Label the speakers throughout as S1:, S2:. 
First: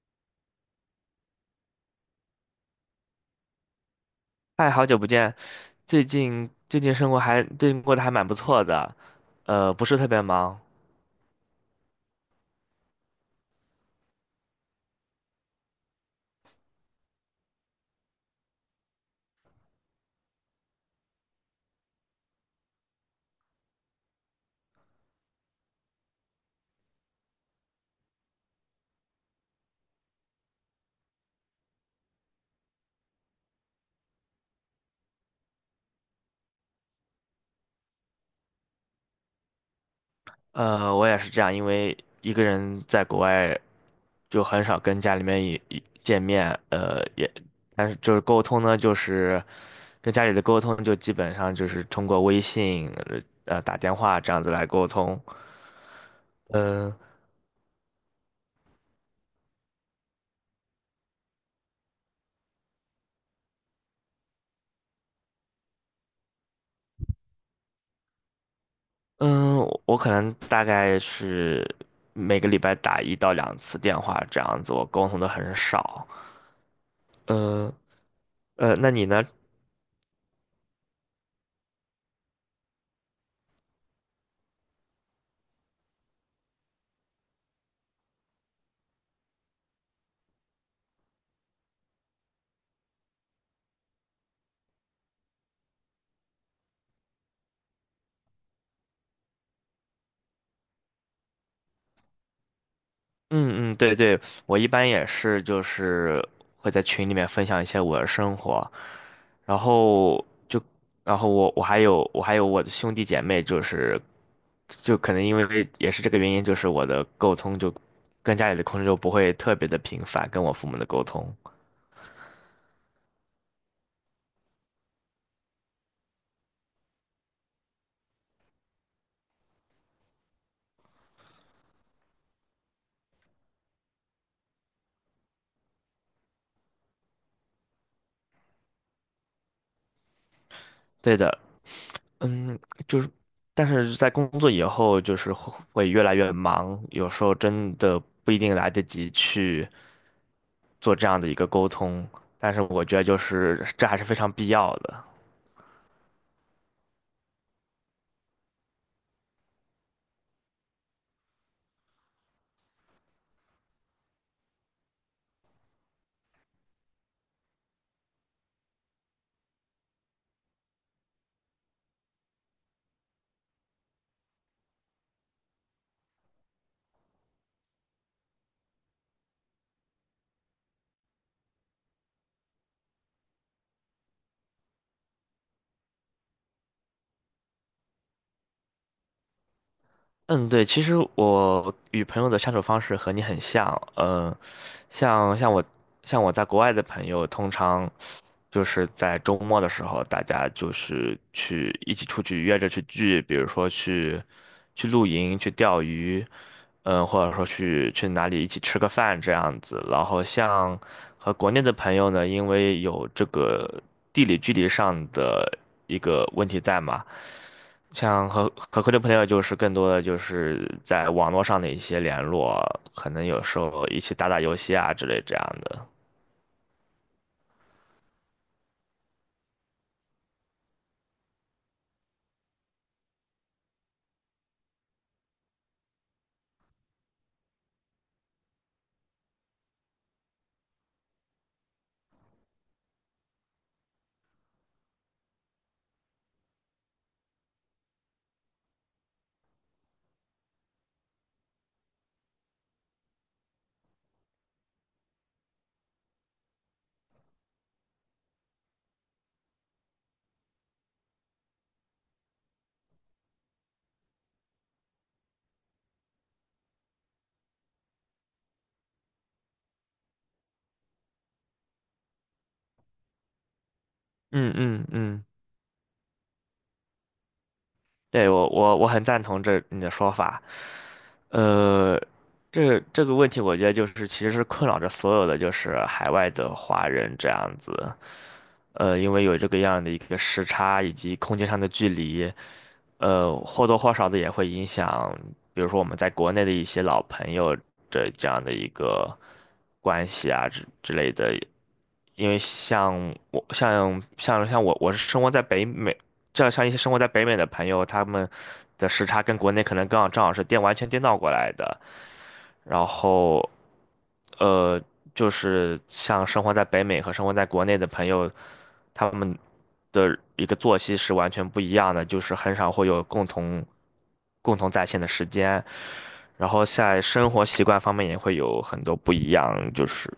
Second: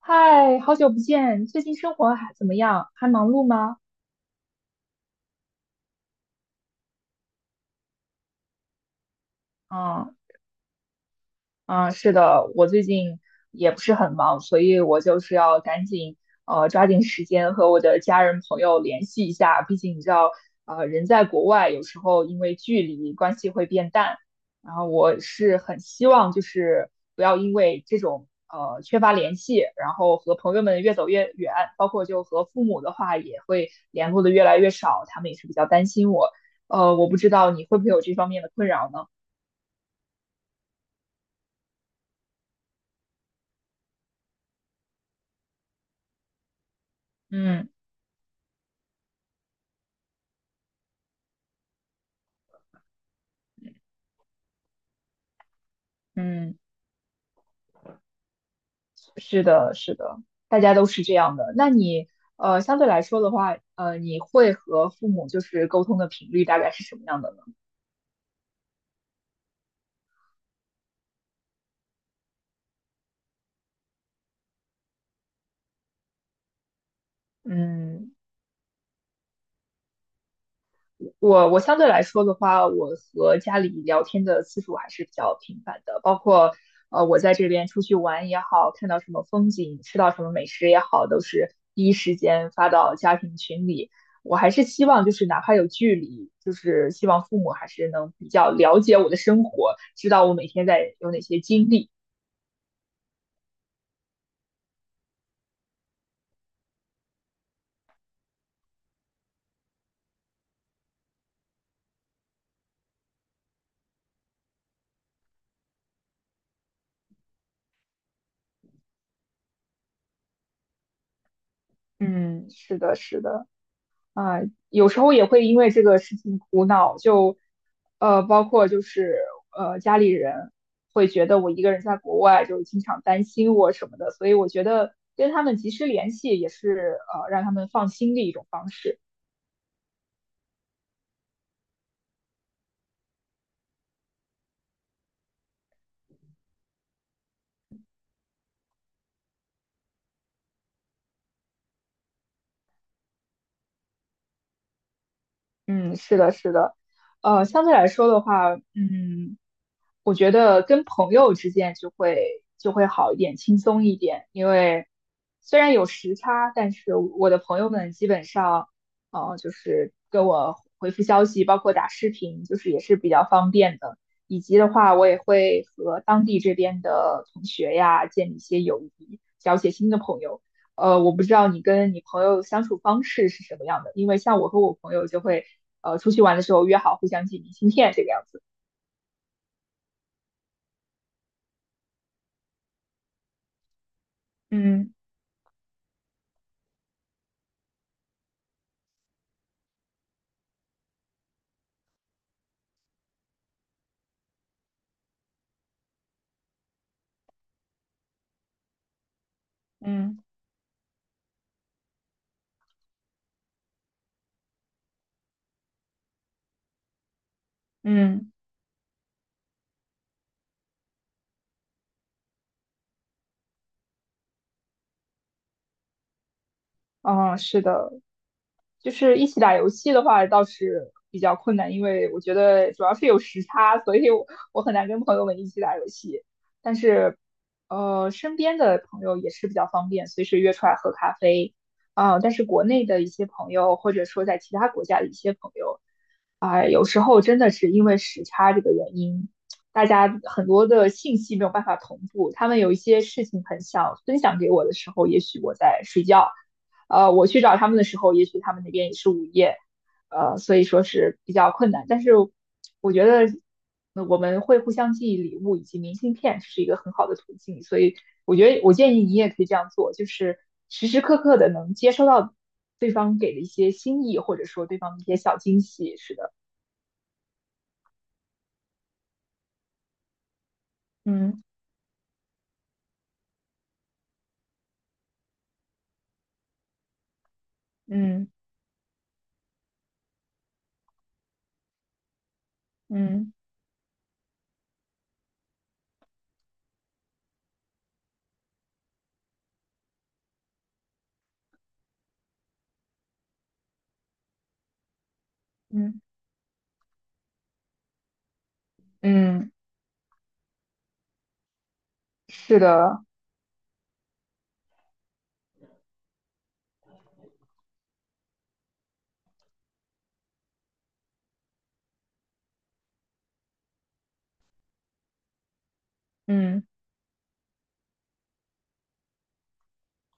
S1: 嗨，好久不见，最近生活还怎么样？还忙碌吗？
S2: 嗨，好久不见，最近过得还蛮不错的，不是特
S1: 嗯。
S2: 别忙。
S1: 嗯，是的，我最近也不是很忙，所以我就是要赶紧抓紧时间和我的家人朋友联系一下，毕竟你知道，人在国外有时候因为距离关系会变淡，然后我是很希望就是不要因为这种缺乏联系，然后和朋友们越走越远，包括就和父母的话也会联络的越来越少，他们也是比较担心我，我不知道你会不会有这方面的困扰呢？
S2: 我也是这样，因为一个人在国外就很少跟家里面见面，
S1: 嗯
S2: 但是就是沟通呢，就是跟家里的沟通就基本上就是通过微信，打电话这样子来沟通。
S1: 嗯。
S2: 嗯。
S1: 是的，是的，大家都是这样的。那你相对来说的话，你会和父母就是沟通的频率大概是什么样的呢？
S2: 嗯，我可能大概是每个礼拜打一到两次电话这样子，我沟通的很少。嗯，
S1: 嗯，
S2: 那你呢？
S1: 我相对来说的话，我和家里聊天的次数还是比较频繁的，包括我在这边出去玩也好，看到什么风景，吃到什么美食也好，都是第一时间发到家庭群里。我还是希望就是哪怕有距离，就是希望父母还是能比较了解我的生活，知道我每天在有哪些经历。
S2: 嗯，对对，我一般也是，就是会在群里面分享一些我的生活，然后就，然后我还有我的兄弟姐妹，就是就可能因为也是这个原因，就是我的沟通就跟家里的沟通就不会特别的频繁，跟我父母的沟通。
S1: 嗯，是的，是的。啊、有时候也会因为这个事情苦恼，就包括就是家里人会觉得我一个人在国外，就经常担心我什么的，所以我觉得跟他们及时联系也是让他们放心的一种方式。
S2: 对的。嗯，就是，但是在工作以后，就是会越来越忙，有时候真的不一定来得及去做这样的一个沟通，但是我觉得就是这还是非常必要的。
S1: 嗯，是的，是的，相对来说的话，嗯，我觉得跟朋友之间就会好一点，轻松一点，因为虽然有时差，但是我的朋友们基本上，就是跟我回复消息，包括打视频，就是也是比较方便的，以及的话，我也会和当地这边的同学呀建立一些友谊，交一些新的朋友。我不知道你跟你朋友相处方式是什么样的，因为像我和我朋友就会，出去玩的时候约好互相寄明信片这个样子。
S2: 嗯，对，其实我与朋友的相处方式和你很像。嗯，
S1: 嗯
S2: 像像我像我在国外的朋友，通常就是在周末的时候，大家就是去一起出去约着去聚，比如说去露营、去钓鱼。嗯，或者说去哪里一起吃个饭这样子。然
S1: 嗯
S2: 后像和国内的朋友呢，因为有这个地理距离上的一个问题在嘛，像
S1: 嗯，
S2: 和国内朋友就是更多的就是在网络上的一些联络，可能有时候一起打打游戏啊之类这样的。
S1: 哦，是的，就是一起打游戏的话倒是比较困难，因为我觉得主要是有时差，所以我很难跟朋友们一起打游戏。但是，身边的朋友也是比较方便，随时约出来喝咖啡啊、但是国内的一些朋友，或者说在其他国家的一些朋友啊、有时候真的是因为时差这个原因，大家很多的信息没有办法同步。他们有一些事情很想分享给我的时候，也许我在睡觉。我去找他们的时候，也许他们那边也是午夜，所以说是比较困难。但是我觉得我们会互相寄礼物以及明信片是一个很好的途径，所以我觉得我建议你也可以这样做，就是时时刻刻的能接收到对方给的一些心意，或者
S2: 嗯
S1: 说对
S2: 嗯
S1: 方的一些
S2: 嗯，
S1: 小惊喜。是的，
S2: 对，我很赞同你的说法。
S1: 嗯
S2: 呃，这个问题我觉得就是其实是困扰着所有的就是海外的华人这样子。
S1: 嗯
S2: 呃，因为有这个样的一个时差以及空间上的距离，
S1: 嗯
S2: 呃，或多或少的也会影响，比如说我们在国内的一些老朋友的这样的一个关系啊之类的。因为像我我是生活在北美，
S1: 嗯
S2: 这样像一些生活在北美的朋友，他们的时差跟
S1: 嗯，
S2: 国内可能刚好正好是完全颠倒过来的。
S1: 是
S2: 然
S1: 的，
S2: 后呃，就是像生活在北美和生活在国内的朋友，他们的一个作息是完全不一样的，就是很少会有共同在线的时间。然
S1: 嗯。
S2: 后在生活习惯方面也会有很多不一样，就是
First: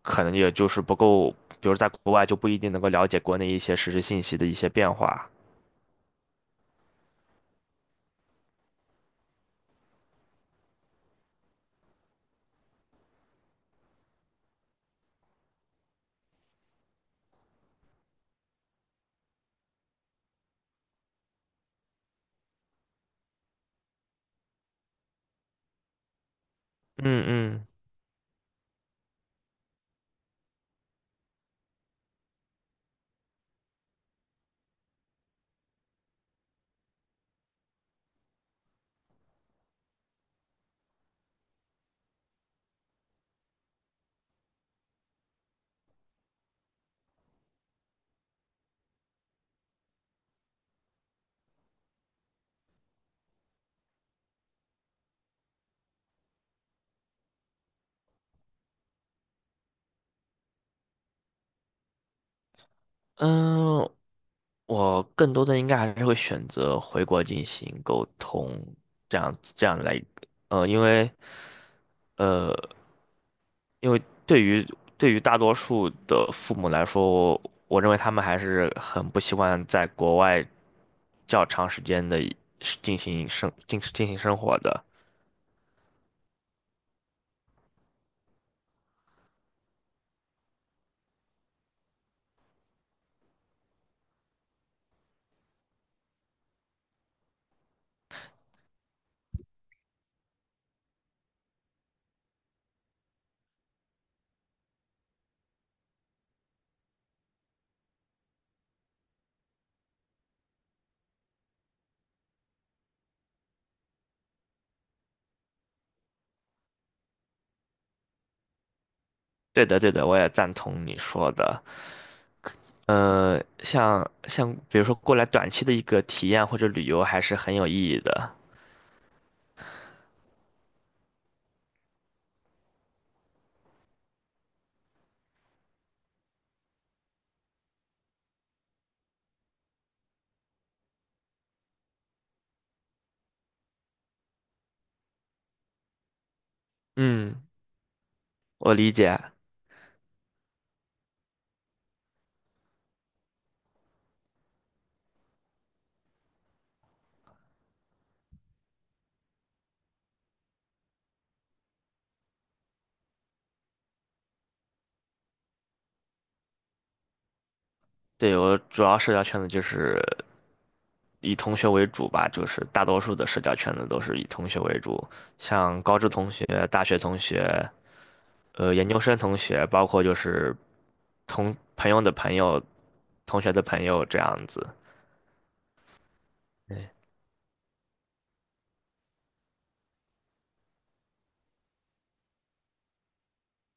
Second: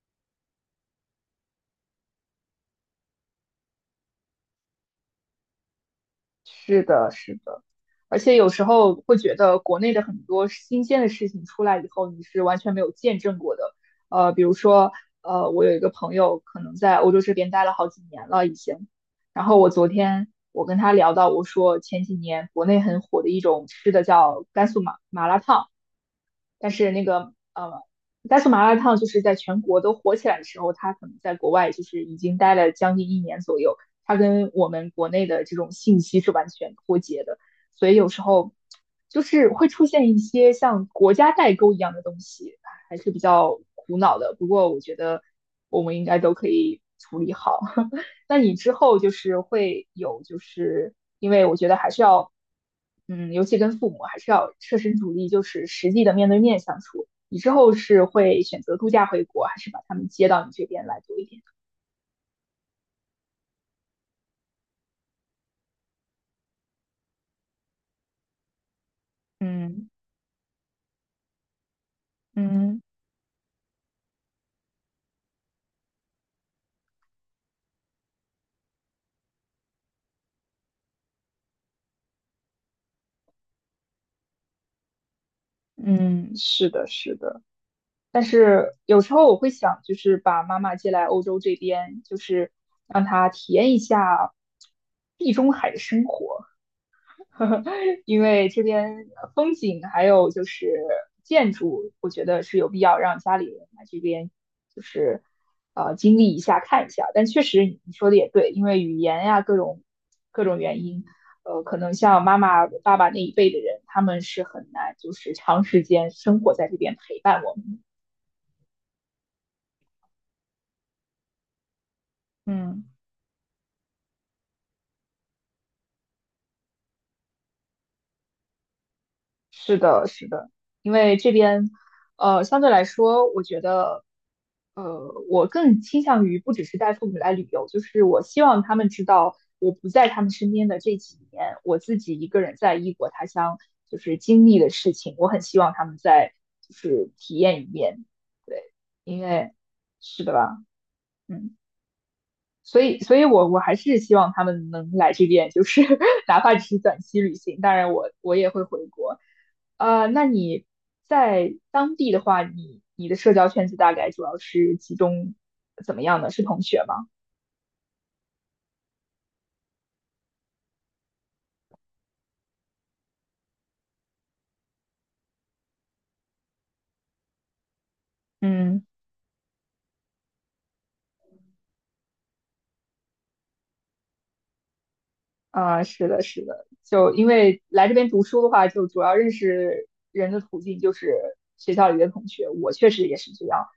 S2: 可能也就是不够，比如在国外就不一定能够了解国内一些实时信息的一些变化。
S1: 是的，是的，而且有时候会觉得国内的很多新鲜的事情出来以后，你是完全没有见证过的。比如说，我有一个朋友可能在欧洲这边待了好几年了已经，然后我昨天我跟他聊到，我说前几年国内很火的一种吃的叫甘肃麻麻辣烫。但是那
S2: 嗯
S1: 个
S2: 嗯。
S1: 甘肃麻辣烫就是在全国都火起来的时候，它可能在国外就是已经待了将近一年左右，它跟我们国内的这种信息是完全脱节的，所以有时候就是会出现一些像国家代沟一样的东西，还是比较苦恼的。不过我觉得我们应该都可以处理好。那你之后就是会有，就是因为我觉得还是要，嗯，尤其跟父母还是要设身处地，就是实际的面对面相处。你之后是会选择度假回国，还是把他们接到你这边来多一点？
S2: 嗯，我更多的应该还是会选择回国进行沟通，这样这样
S1: 嗯
S2: 来。呃，因为呃，
S1: 嗯
S2: 因为对于大多数的父母来说，我认为他们还是很不习惯在国外较长时间的进行生活的。
S1: 嗯，是的，是的。但是有时候我会想，就是把妈妈接来欧洲这边，就是让她体验一下地中海的生活。因为这边风景还有就是建筑，我觉得是有必要让家里人来这边，就是经历一下、看一下。但确实你说的也对，因为语言呀各种各种原因，可能像妈妈、爸爸那一辈的人，他们是很难就是长时间生活在这边陪伴我们
S2: 对的，对的，我也赞同你说的。
S1: 的。嗯。
S2: 呃，比如说过来短期的一个体验或者旅游，还是很有意义的。
S1: 是的，是的，因为这边，相对来说，我觉得，我更倾向于不只是带父母来旅游，就是我希望他们知道我不在他们身边的这几年，我自己一个人在异国他乡就是经历的事情，我很希望他们再就是体
S2: 嗯，
S1: 验一遍，对，
S2: 我理解。
S1: 因为是的吧，嗯。所以，所以我还是希望他们能来这边，就是 哪怕只是短期旅行。当然我也会回国。那你在当地的话，你的社交圈子大概主要是集中怎么样呢？是同学吗？
S2: 对，我主要社交圈子就是以同学为主吧，就是大多数的社交圈子都是以同学为主，像高中同学、大学同学、呃
S1: 嗯
S2: 研究生同学，包括就是同朋友的朋友、同学的朋友这样子。
S1: 啊，是的，是的，
S2: 对。
S1: 就因为来这边读书的话，就主要认识人的途径就是学校里的同学，我确实也是这样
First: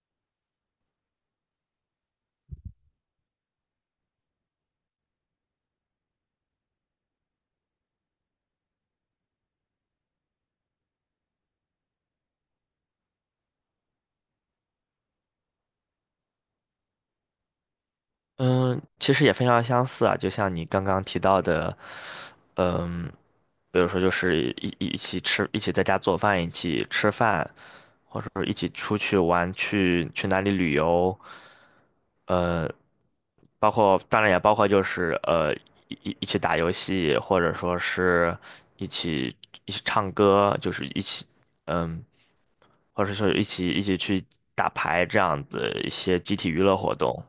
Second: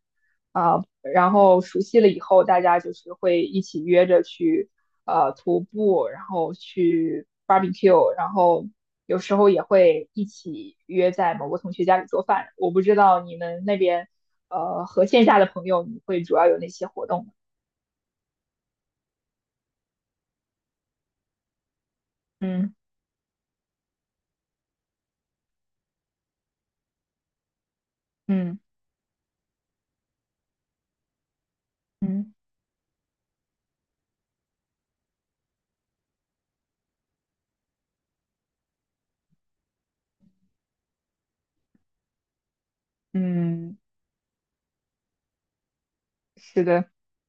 S1: 啊。然后熟悉了以后，大家就是会一起约着去徒步，然后去 barbecue，然后有时候也会一起约在某个同学家里做饭。我不知道你们那边和线下的朋友，你会主要有哪些活动呢
S2: 嗯，其实也非常相似啊，就像你刚刚提到的。
S1: 嗯
S2: 嗯，比如说就是一起吃，一起在家做饭，一起吃饭，或者说一
S1: 嗯
S2: 起出去玩，去哪里旅游。
S1: 嗯。
S2: 呃，包括当然也包括就是呃一起打游戏，或者说是一起一起唱歌，就是一起嗯，或者说
S1: 嗯，
S2: 一起去打牌这样子一些集体娱
S1: 是
S2: 乐
S1: 的。
S2: 活动。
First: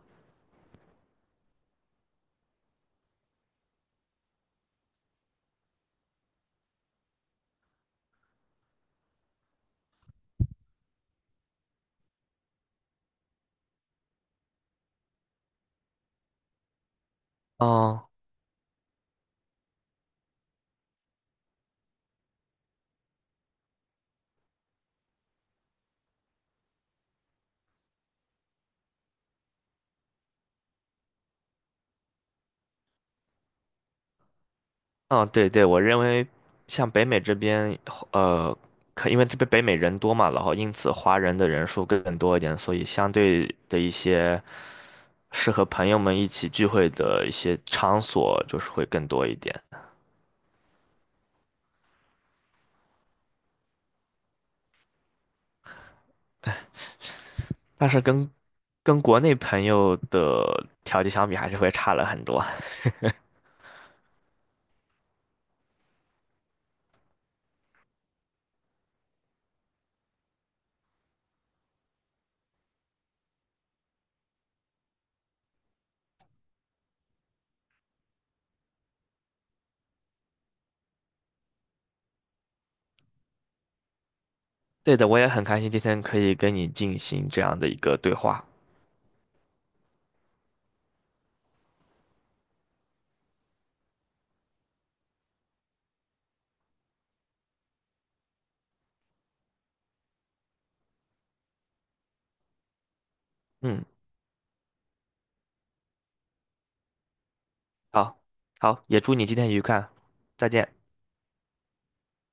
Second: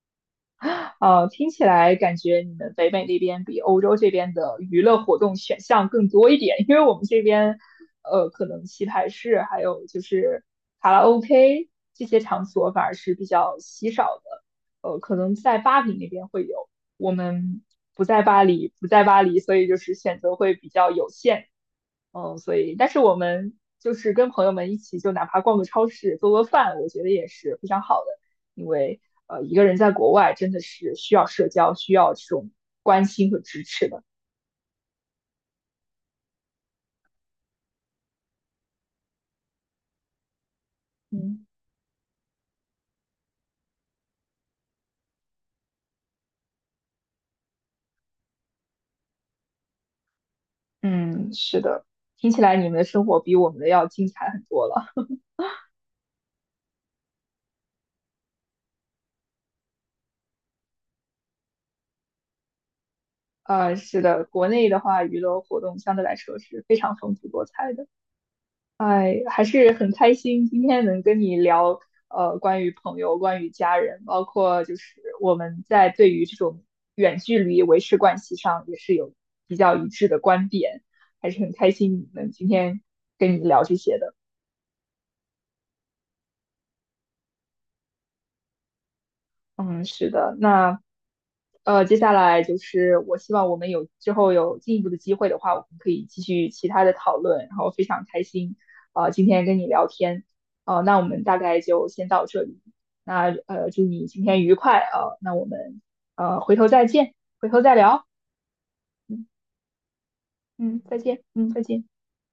S1: 听起来感觉你们北美那边比欧洲这边的娱乐活动选项更多一点，因为我们这边，可能棋牌室还有就是卡拉 OK 这些场所反而是比较稀少的，可能在巴黎那边会有，我们不
S2: 哦。
S1: 在巴黎，不在巴黎，所以就是选择会比较有限。嗯，所以，但是我们就是跟朋友们一起，就哪怕逛个超市、做做饭，我觉得也是非常好的。因为一个人在国外真的是需要社交，需要这种关心和支持的。
S2: 哦，对对，我认为像北美这边，呃，可因为这边北美人多嘛，然后因此华人
S1: 嗯
S2: 的人数更多一点，所以相对的一些适合朋友们一起聚会的一些场所就是会更多一点。
S1: 嗯，是的，听起来你们的生活比我们的要精彩很多了。
S2: 但是跟国内朋友的条件相比，还是会差了很多。
S1: 是的，国内的话，娱乐活动相对来说是非常丰富多彩的。哎，还是很开心今天能跟你聊，关于朋友、关于家人，包括就是我们在对于这种远距离维持关系上也是有比较一致的观点，还是很开心能今天跟你聊这些的。
S2: 对的，我也很开心今天可以跟你进行这样的一个对话。
S1: 嗯，是的，那接下来就是我希望我们有之后有进一步的机会的话，我们可以继续其他的讨论，然后非常开心，今天跟你聊天，那我们大概就先到这里，那祝
S2: 嗯，
S1: 你今天愉快，那我们回头再见，回头再聊，
S2: 好，好，也祝
S1: 嗯
S2: 你今天愉快，再见。
S1: 嗯，再见，嗯，再见。